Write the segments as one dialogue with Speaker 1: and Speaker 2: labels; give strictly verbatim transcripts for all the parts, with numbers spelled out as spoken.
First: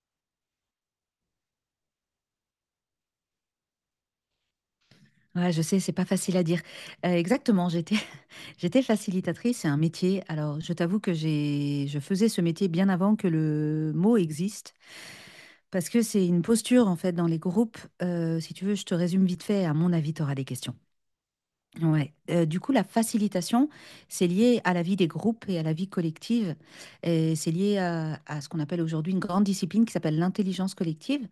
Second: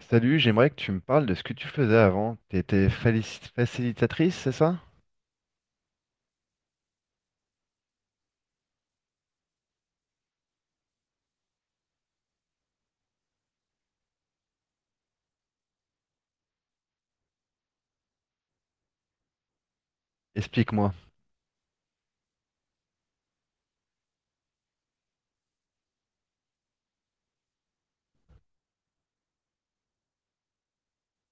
Speaker 1: Salut, j'aimerais que tu me parles de ce que tu faisais avant. Tu étais facilitatrice, c'est ça?
Speaker 2: Ouais, je sais, c'est pas facile à dire. Euh, exactement, j'étais j'étais facilitatrice, c'est un métier. Alors, je t'avoue que j'ai je faisais ce métier bien avant que le mot existe, parce que c'est une posture en fait dans les groupes. Euh, si tu veux, je te résume vite fait. À mon avis, tu auras des questions.
Speaker 1: Explique-moi.
Speaker 2: Ouais, heu, du coup, la facilitation, c'est lié à la vie des groupes et à la vie collective et c'est lié à à ce qu'on appelle aujourd'hui une grande discipline qui s'appelle l'intelligence collective.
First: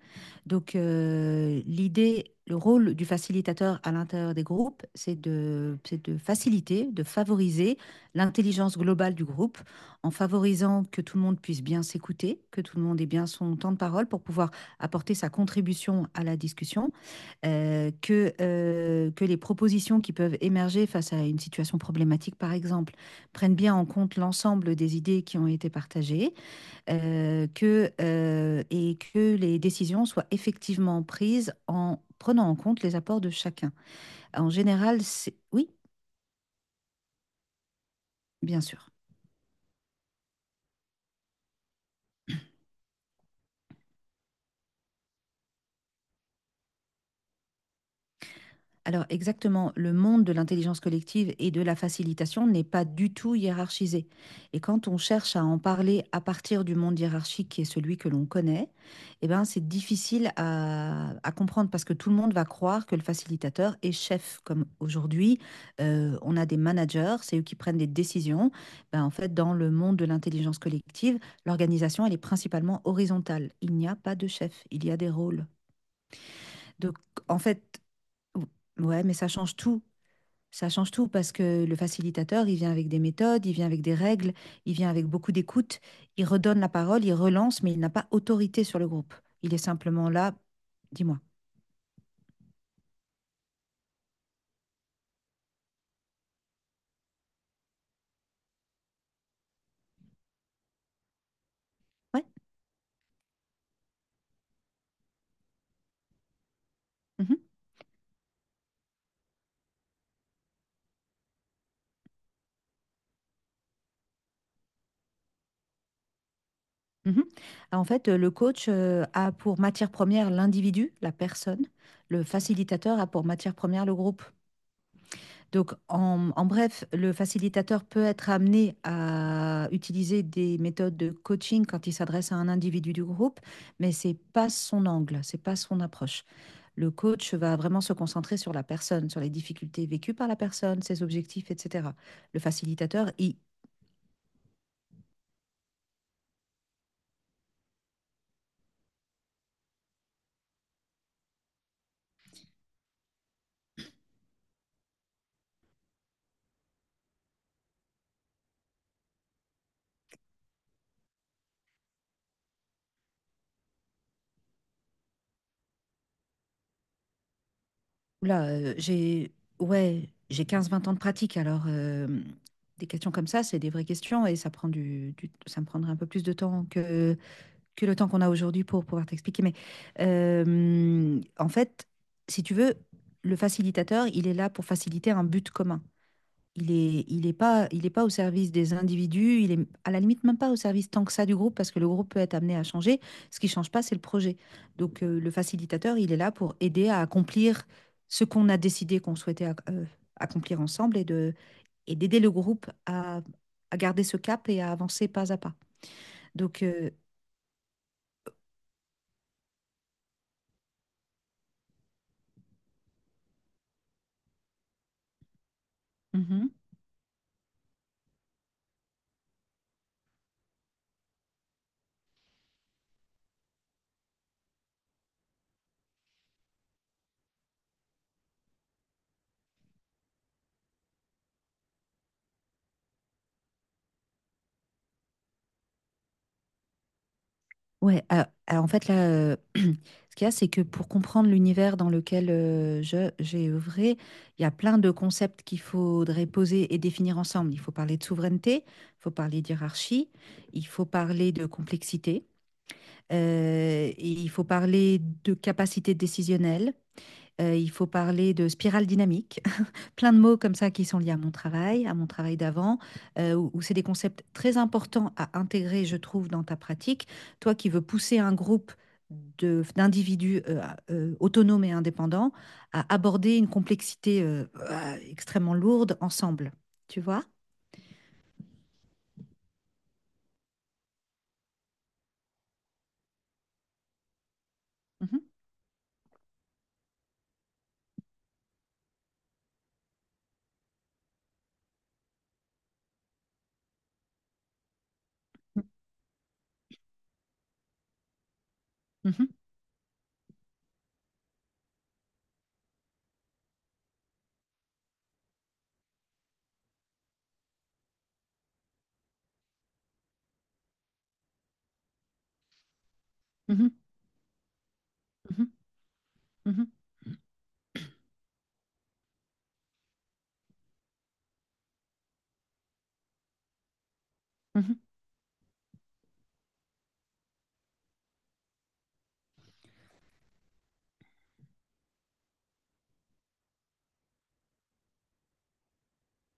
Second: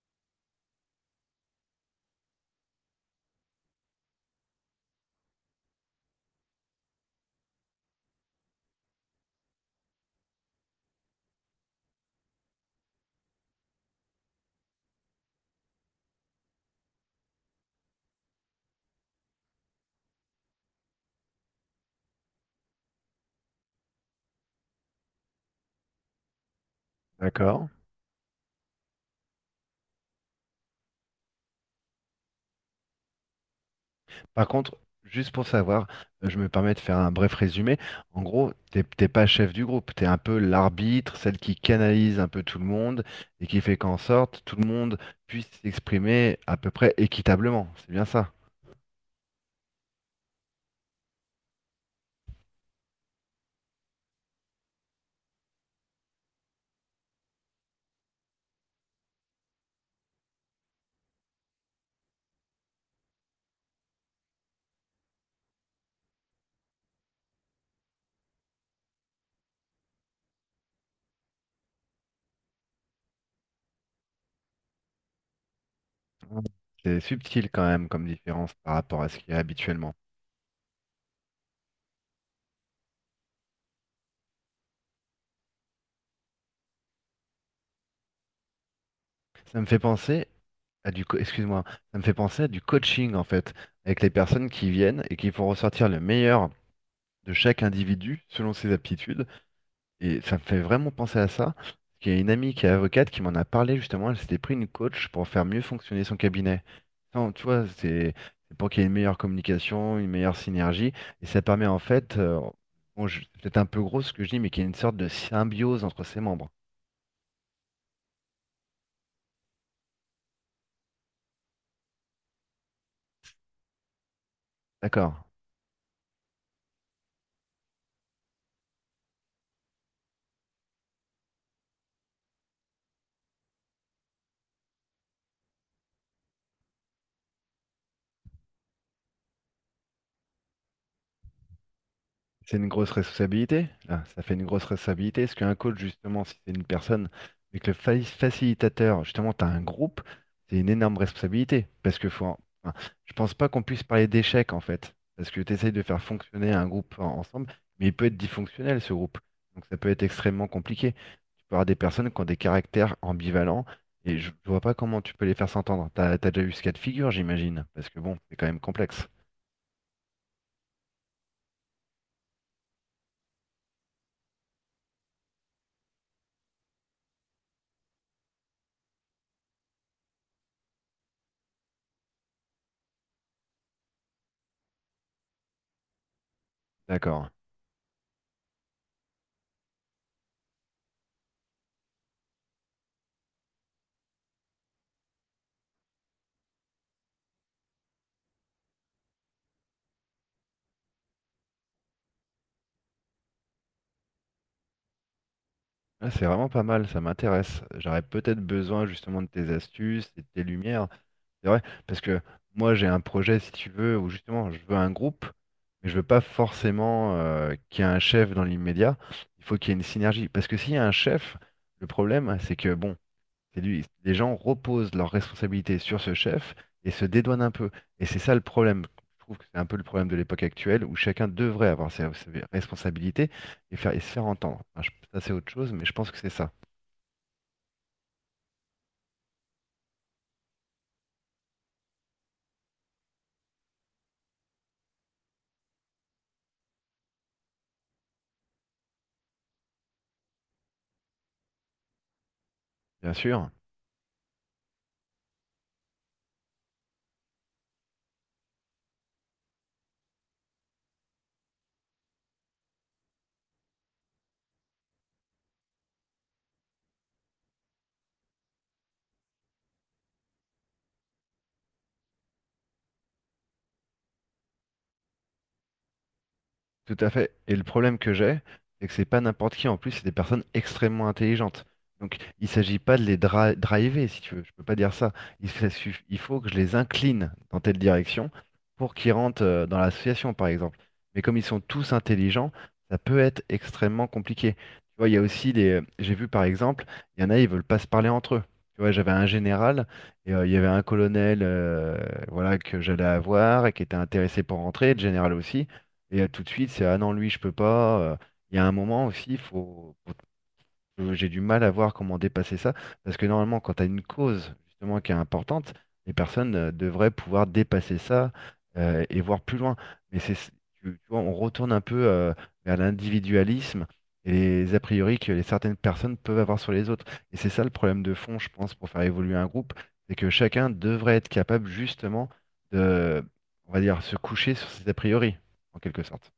Speaker 2: Donc heu, l'idée Le rôle du facilitateur à l'intérieur des groupes, c'est de c'est de faciliter, de favoriser l'intelligence globale du groupe en favorisant que tout le monde puisse bien s'écouter, que tout le monde ait bien son temps de parole pour pouvoir apporter sa contribution à la discussion euh, que, euh, que les propositions qui peuvent émerger face à une situation problématique, par exemple, prennent bien en compte l'ensemble des idées qui ont été partagées, euh,
Speaker 1: D'accord.
Speaker 2: que, euh, et que les décisions soient effectivement prises en prenant en compte les apports de chacun.
Speaker 1: Par
Speaker 2: En
Speaker 1: contre,
Speaker 2: général,
Speaker 1: juste
Speaker 2: c'est...
Speaker 1: pour
Speaker 2: Oui,
Speaker 1: savoir, euh, je me permets de faire un bref résumé. En gros,
Speaker 2: bien
Speaker 1: t'es
Speaker 2: sûr.
Speaker 1: t'es pas chef du groupe, tu es un peu l'arbitre, celle qui canalise un peu tout le monde et qui fait qu'en sorte tout le monde puisse s'exprimer à peu près équitablement. C'est bien ça.
Speaker 2: Alors exactement, le monde de l'intelligence collective et de la facilitation n'est pas du tout hiérarchisé. Et quand on cherche à en parler à partir du monde hiérarchique qui est celui que l'on connaît, eh ben c'est difficile à, à comprendre parce que tout le monde va croire que le facilitateur est chef. Comme aujourd'hui, euh, on a des managers, c'est eux qui prennent des décisions. Ben, en fait, dans le monde de l'intelligence collective, l'organisation, elle est principalement horizontale. Il n'y a pas de chef, il y a des rôles.
Speaker 1: Mm.
Speaker 2: Donc
Speaker 1: C'est
Speaker 2: en
Speaker 1: subtil quand
Speaker 2: fait,
Speaker 1: même comme différence par rapport
Speaker 2: Ouais,
Speaker 1: à
Speaker 2: mais
Speaker 1: ce qu'il
Speaker 2: ça
Speaker 1: y a
Speaker 2: change tout.
Speaker 1: habituellement.
Speaker 2: Ça change tout parce que le facilitateur, il vient avec des méthodes, il vient avec des règles, il vient avec beaucoup d'écoute, il redonne la parole, il relance, mais il n'a pas autorité sur le groupe. Il est
Speaker 1: Ça me fait
Speaker 2: simplement
Speaker 1: penser
Speaker 2: là,
Speaker 1: à du, co-
Speaker 2: dis-moi.
Speaker 1: excuse-moi, ça me fait penser à du coaching en fait, avec les personnes qui viennent et qui font ressortir le meilleur de chaque individu selon ses aptitudes. Et ça me fait vraiment penser à ça. Parce qu'il y a
Speaker 2: Ouais.
Speaker 1: une amie qui est avocate qui m'en a parlé justement, elle s'était pris une coach pour faire mieux fonctionner son cabinet. Non,
Speaker 2: Mhm,
Speaker 1: tu vois, c'est c'est pour qu'il y ait une meilleure communication, une meilleure synergie, et ça permet en fait, euh, bon, je- c'est peut-être un peu gros ce que je dis, mais qu'il y ait une sorte de symbiose entre ses membres.
Speaker 2: mhm. Ah, En fait, euh, le coach euh, a pour matière première l'individu, la personne. Le facilitateur a pour matière première le groupe.
Speaker 1: D'accord.
Speaker 2: Donc, en, en bref, le facilitateur peut être amené à utiliser des méthodes de coaching quand il s'adresse à un individu du groupe, mais c'est pas son angle, c'est pas son approche. Le coach va vraiment se concentrer sur la personne, sur les difficultés vécues par la personne, ses objectifs, et cætera. Le
Speaker 1: C'est une grosse
Speaker 2: facilitateur, il,
Speaker 1: responsabilité. Là, ça fait une grosse responsabilité. Parce qu'un coach, justement, si c'est une personne, mais que le fa- facilitateur, justement, tu as un groupe, c'est une énorme responsabilité. Parce que faut, en- enfin, je pense pas qu'on puisse parler d'échec, en fait. Parce que tu essayes de faire fonctionner un groupe en- ensemble, mais il peut être dysfonctionnel, ce groupe. Donc ça peut être extrêmement compliqué. Tu peux avoir des personnes qui ont des caractères ambivalents, et je, je vois pas comment tu peux les faire s'entendre. T'as, t'as déjà eu ce cas de figure, j'imagine. Parce que bon, c'est quand
Speaker 2: là,
Speaker 1: même
Speaker 2: euh,
Speaker 1: complexe.
Speaker 2: j'ai, ouais, j'ai quinze vingt ans de pratique, alors euh, des questions comme ça, c'est des vraies questions et ça prend du, du- ça me prendrait un peu plus de temps que que le temps qu'on a aujourd'hui pour pouvoir t'expliquer. Mais euh, en fait, si tu veux, le facilitateur, il est là pour faciliter un but commun. Il est, il
Speaker 1: D'accord.
Speaker 2: est pas, il est pas au service des individus. Il est à la limite même pas au service tant que ça du groupe parce que le groupe peut être amené à changer. Ce qui ne change pas, c'est le projet. Donc euh, le facilitateur, il est là pour aider à accomplir ce qu'on a décidé qu'on souhaitait ac- euh, accomplir ensemble et de, et d'aider le groupe à, à garder ce cap et à avancer pas à pas.
Speaker 1: Ah, c'est vraiment
Speaker 2: Donc
Speaker 1: pas mal,
Speaker 2: euh,
Speaker 1: ça m'intéresse. J'aurais peut-être besoin justement de tes astuces et de tes lumières. C'est vrai, parce que moi j'ai un projet, si tu veux, où justement je veux un groupe, mais je veux pas
Speaker 2: mhm.
Speaker 1: forcément euh, qu'il y ait un chef dans l'immédiat. Il faut qu'il y ait une synergie. Parce que s'il y a un chef, le problème, c'est que bon, c'est lui. Les gens reposent leurs responsabilités sur ce chef et se dédouanent un peu. Et c'est ça le problème. Je trouve que c'est un peu le problème de l'époque actuelle où chacun devrait avoir ses, ses responsabilités et faire, et se faire entendre. Enfin, je- ça, c'est autre chose, mais je pense que c'est ça.
Speaker 2: Ouais, euh, alors en fait, là, euh, ce qu'il y a, c'est que pour comprendre l'univers dans lequel euh, je, j'ai œuvré, il y a plein de concepts qu'il faudrait poser et définir ensemble. Il faut parler de souveraineté, il faut parler d'hierarchie, il faut parler de complexité,
Speaker 1: Bien sûr.
Speaker 2: euh, et il faut parler de capacité décisionnelle, euh, il faut parler de spirale dynamique, plein de mots comme ça qui sont liés à mon travail, à mon travail d'avant, heu, où où c'est des concepts très importants à intégrer, je trouve, dans ta pratique. Toi qui veux pousser un groupe de d'individus, heu, à euh, autonomes et indépendants à aborder une complexité, heu, ah, extrêmement lourde ensemble,
Speaker 1: Tout
Speaker 2: tu
Speaker 1: à
Speaker 2: vois?
Speaker 1: fait. Et le problème que j'ai, c'est que c'est pas n'importe qui. En plus, c'est des personnes extrêmement intelligentes. Donc, il s'agit pas de les dra- driver, si tu veux. Je peux pas dire ça.
Speaker 2: Mmh
Speaker 1: Il, se- suff- il faut que je les incline dans telle direction pour qu'ils rentrent euh, dans l'association, par exemple. Mais comme ils sont tous intelligents, ça peut être extrêmement compliqué. Tu vois, il y a aussi
Speaker 2: mh.
Speaker 1: les. J'ai vu, par exemple, il y en a, ils veulent pas se parler entre eux. Tu vois, j'avais un
Speaker 2: Mmh.
Speaker 1: général et euh, il y avait un colonel, euh, voilà, que j'allais avoir et qui était intéressé pour rentrer, le général aussi. Et euh, tout de suite, c'est ah non, lui, je peux pas. euh. Il y a un moment aussi, faut, faut- j'ai du mal à voir comment dépasser ça. Parce que normalement,
Speaker 2: Mmh mh.
Speaker 1: quand tu as une cause justement qui est
Speaker 2: Mmh.
Speaker 1: importante, les personnes
Speaker 2: Mmh.
Speaker 1: euh, devraient pouvoir dépasser ça euh, et voir plus loin. Mais c'est, tu, tu vois, on retourne un peu euh, vers l'individualisme et les
Speaker 2: Mmh.
Speaker 1: a priori que les certaines personnes peuvent avoir sur les autres. Et c'est ça le problème de fond, je pense, pour faire évoluer un groupe, c'est que chacun devrait être capable justement de, on va dire, se coucher sur ses a priori, en quelque sorte.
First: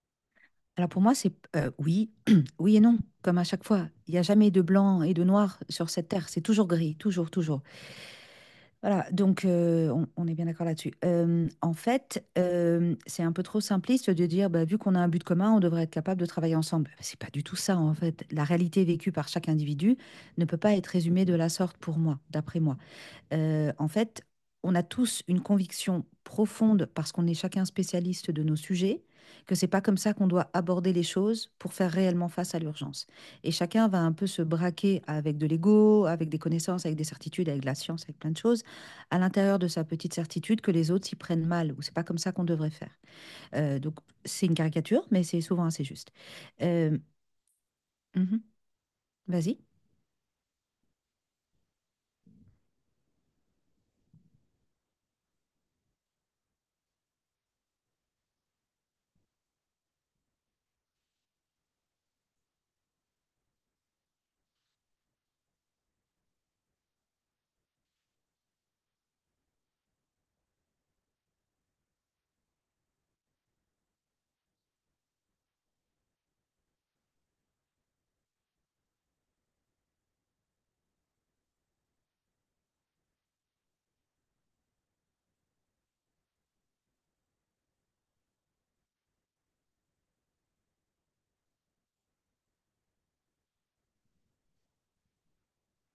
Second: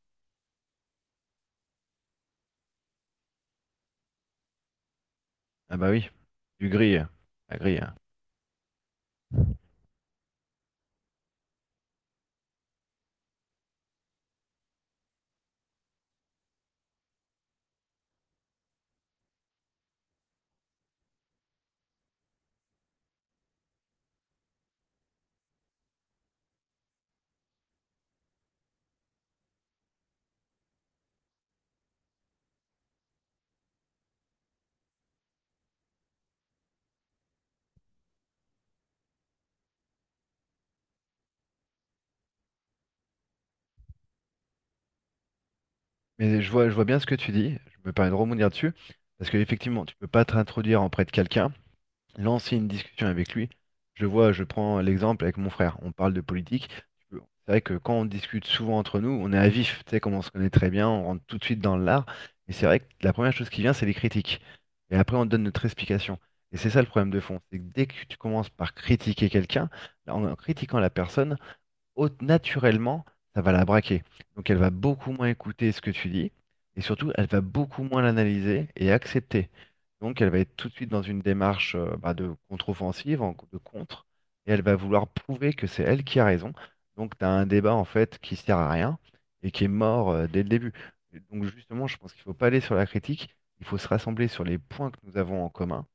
Speaker 2: Alors pour moi, c'est p oui, oui et non, comme à chaque fois. Il n'y a jamais de blanc et de noir
Speaker 1: Ah bah
Speaker 2: sur cette
Speaker 1: oui,
Speaker 2: terre, c'est toujours
Speaker 1: du gris,
Speaker 2: gris,
Speaker 1: euh,
Speaker 2: toujours,
Speaker 1: la
Speaker 2: toujours.
Speaker 1: grille. Hein.
Speaker 2: Voilà, donc euh, on, on est bien d'accord là-dessus. Euh, en fait, euh, c'est un peu trop simpliste de dire, bah, vu qu'on a un but commun, on devrait être capable de travailler ensemble. Bah, c'est pas du tout ça, en fait. La réalité vécue par chaque individu ne peut pas être résumée de la sorte pour moi, d'après moi euh, en fait, on a tous une conviction profonde, parce qu'on est chacun spécialiste de nos sujets, que c'est pas comme ça qu'on doit aborder les choses pour faire réellement face à l'urgence. Et chacun va un peu se braquer avec de l'ego, avec des connaissances, avec des certitudes, avec de la science, avec plein de choses, à l'intérieur de sa petite certitude que les autres s'y prennent mal, ou c'est pas comme ça qu'on devrait faire. Euh, donc c'est une caricature, mais c'est souvent assez juste.
Speaker 1: Mais je vois, je vois
Speaker 2: Euh,
Speaker 1: bien ce que tu dis, je me permets de
Speaker 2: mhm,
Speaker 1: rebondir dessus, parce que
Speaker 2: vas-y.
Speaker 1: effectivement, tu peux pas t'introduire auprès de quelqu'un, lancer une discussion avec lui. Je vois, je prends l'exemple avec mon frère, on parle de politique. Tu peux- C'est vrai que quand on discute souvent entre nous, on est à vif, tu sais, comme on se connaît très bien, on rentre tout de suite dans l'art, mais c'est vrai que la première chose qui vient, c'est les critiques. Et après, on donne notre explication. Et c'est ça le problème de fond, c'est que dès que tu commences par critiquer quelqu'un, là, en critiquant la personne, au- naturellement, ça va la braquer. Donc elle va beaucoup moins écouter ce que tu dis, et surtout, elle va beaucoup moins l'analyser et accepter. Donc elle va être tout de suite dans une démarche euh, bah, de contre-offensive, en- de contre, et elle va vouloir prouver que c'est elle qui a raison. Donc tu as un débat en fait qui sert à rien et qui est mort euh, dès le début. Donc justement, je pense qu'il ne faut pas aller sur la critique, il faut se rassembler sur les points que nous avons en commun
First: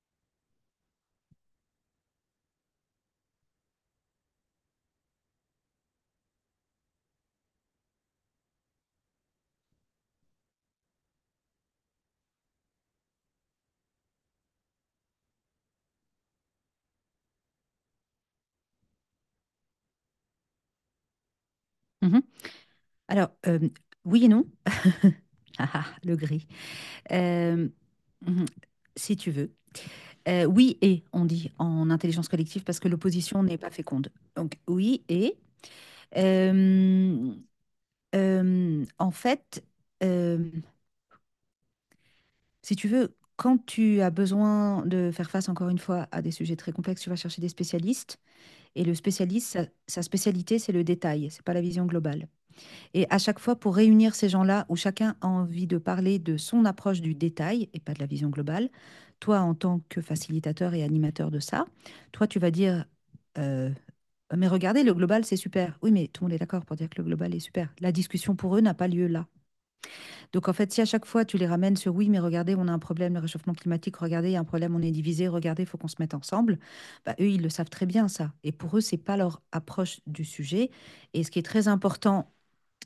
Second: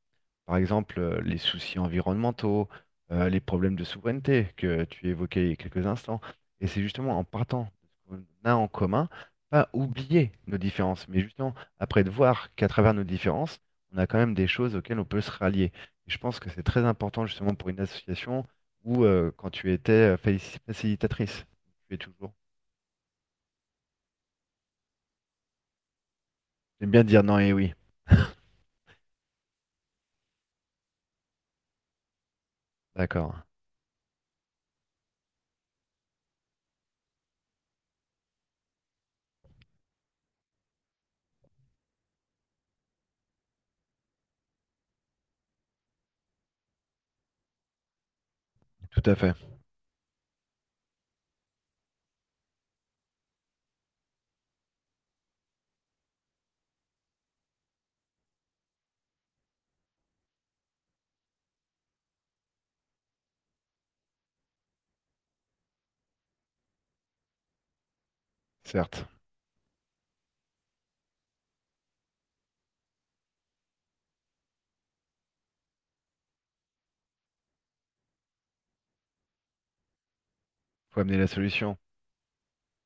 Speaker 1: par exemple, euh, les soucis environnementaux, euh, les problèmes de souveraineté que tu évoquais il y a quelques instants. Et c'est justement en partant de ce qu'on a en commun, pas oublier nos différences, mais justement après de voir qu'à travers nos différences, on a quand même des choses auxquelles on peut se rallier. Et je pense que c'est très important justement pour une association où euh, quand tu étais euh, faci- facilitatrice, tu es
Speaker 2: Mhm.
Speaker 1: toujours.
Speaker 2: Alors, euh, oui et non. Ah, ah, le gris.
Speaker 1: J'aime bien dire non et
Speaker 2: Euh,
Speaker 1: oui.
Speaker 2: mhm, si tu veux. Euh, oui et, on dit en intelligence collective, parce que
Speaker 1: D'accord,
Speaker 2: l'opposition n'est pas féconde. Donc oui et. euh, euh, en fait, euh, Si tu veux, quand tu as besoin de faire face, encore une fois, à des sujets très complexes, tu vas chercher des spécialistes. Et le
Speaker 1: tout à fait,
Speaker 2: spécialiste, sa, sa spécialité, c'est le détail, c'est pas la vision globale. Et à chaque fois, pour réunir ces gens-là, où chacun a envie de parler de son approche du détail et pas de la vision globale, toi, en tant que facilitateur et animateur de ça, toi, tu vas dire, euh, mais regardez, le global, c'est super. Oui, mais tout le monde est d'accord pour dire que le global est super. La discussion pour eux n'a pas
Speaker 1: certes.
Speaker 2: lieu là. Donc, en fait, si à chaque fois, tu les ramènes sur, oui, mais regardez, on a un problème, le réchauffement climatique, regardez, il y a un problème, on est divisé, regardez, il faut qu'on se mette ensemble, bah, eux, ils le savent très bien, ça. Et pour eux, c'est pas leur approche du sujet.
Speaker 1: Faut amener
Speaker 2: Et
Speaker 1: la
Speaker 2: ce qui est très
Speaker 1: solution.
Speaker 2: important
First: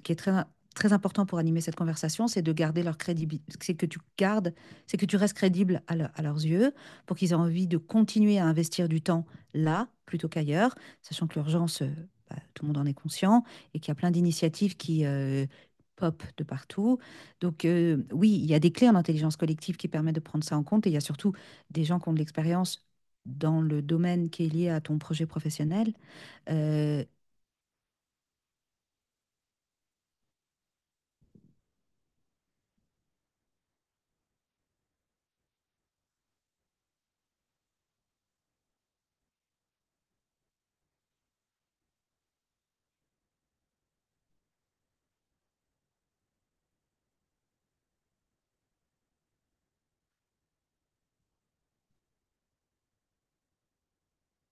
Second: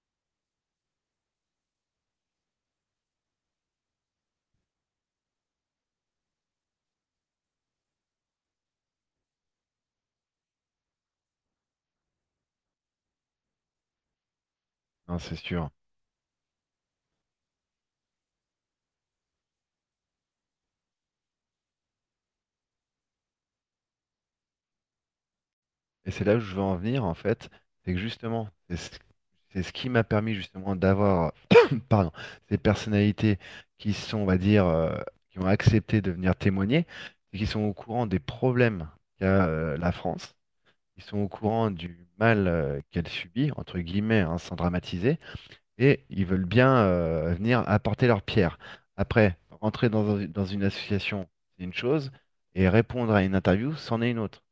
Speaker 2: qui est très, très important pour animer cette conversation, c'est de garder leur crédibilité, c'est que tu gardes, c'est que tu restes crédible à, leur, à leurs yeux pour qu'ils aient envie de continuer à investir du temps là plutôt qu'ailleurs, sachant que l'urgence, euh, bah, tout le monde en est conscient et qu'il y a plein d'initiatives qui
Speaker 1: Non, c'est
Speaker 2: euh,
Speaker 1: sûr.
Speaker 2: pop de partout. Donc euh, oui, il y a des clés en intelligence collective qui permettent de prendre ça en compte et il y a surtout des gens qui ont de l'expérience dans le domaine qui est lié à ton projet professionnel
Speaker 1: Et c'est là où je veux en venir,
Speaker 2: euh,
Speaker 1: en fait, c'est que justement, c'est ce, c'est ce qui m'a permis justement d'avoir, pardon, ces personnalités qui sont, on va dire, euh, qui ont accepté de venir témoigner, et qui sont au courant des problèmes qu'a euh, la France, qui sont au courant du mal euh, qu'elle subit, entre guillemets, hein, sans dramatiser, et ils veulent bien euh, venir apporter leur pierre. Après, rentrer dans, un- dans une association, c'est une chose, et répondre à une interview, c'en est une autre.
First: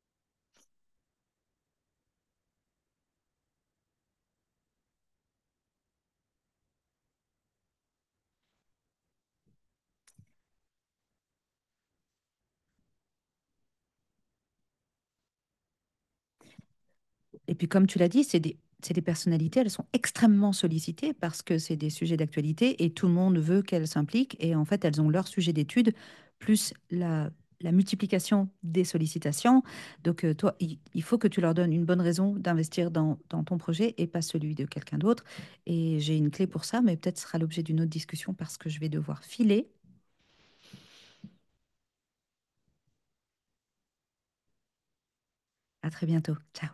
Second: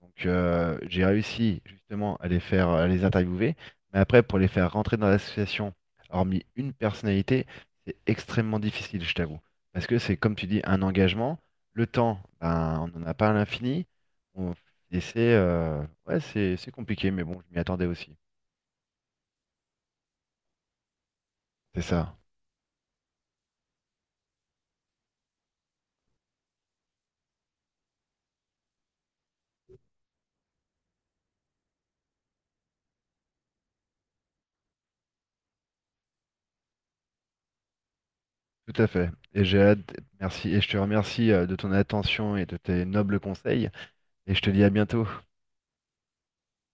Speaker 1: Donc euh, j'ai réussi justement à les faire, à les interviewer, mais après pour les faire rentrer dans l'association, hormis une personnalité, c'est extrêmement difficile, je t'avoue. Parce que c'est comme tu dis, un engagement, le temps, ben, on n'en a pas à l'infini. On... Et c'est euh, ouais, c'est c'est compliqué, mais bon, je
Speaker 2: Et
Speaker 1: m'y
Speaker 2: puis,
Speaker 1: attendais
Speaker 2: comme tu l'as
Speaker 1: aussi.
Speaker 2: dit, c'est des, c'est des personnalités, elles sont extrêmement sollicitées parce que c'est
Speaker 1: C'est
Speaker 2: des
Speaker 1: ça,
Speaker 2: sujets d'actualité et tout le monde veut qu'elles s'impliquent. Et en fait, elles ont leur sujet d'étude, plus la, la multiplication des sollicitations. Donc, euh, toi, il, il faut que tu leur donnes une bonne raison d'investir dans, dans ton projet et pas celui de quelqu'un d'autre. Et j'ai une clé pour ça, mais peut-être ce sera l'objet d'une autre discussion parce que je
Speaker 1: tout à
Speaker 2: vais
Speaker 1: fait.
Speaker 2: devoir
Speaker 1: Et j'ai
Speaker 2: filer.
Speaker 1: hâte, merci, et je te remercie euh, de ton attention et de tes nobles conseils, et je te dis à bientôt.
Speaker 2: À très bientôt. Ciao.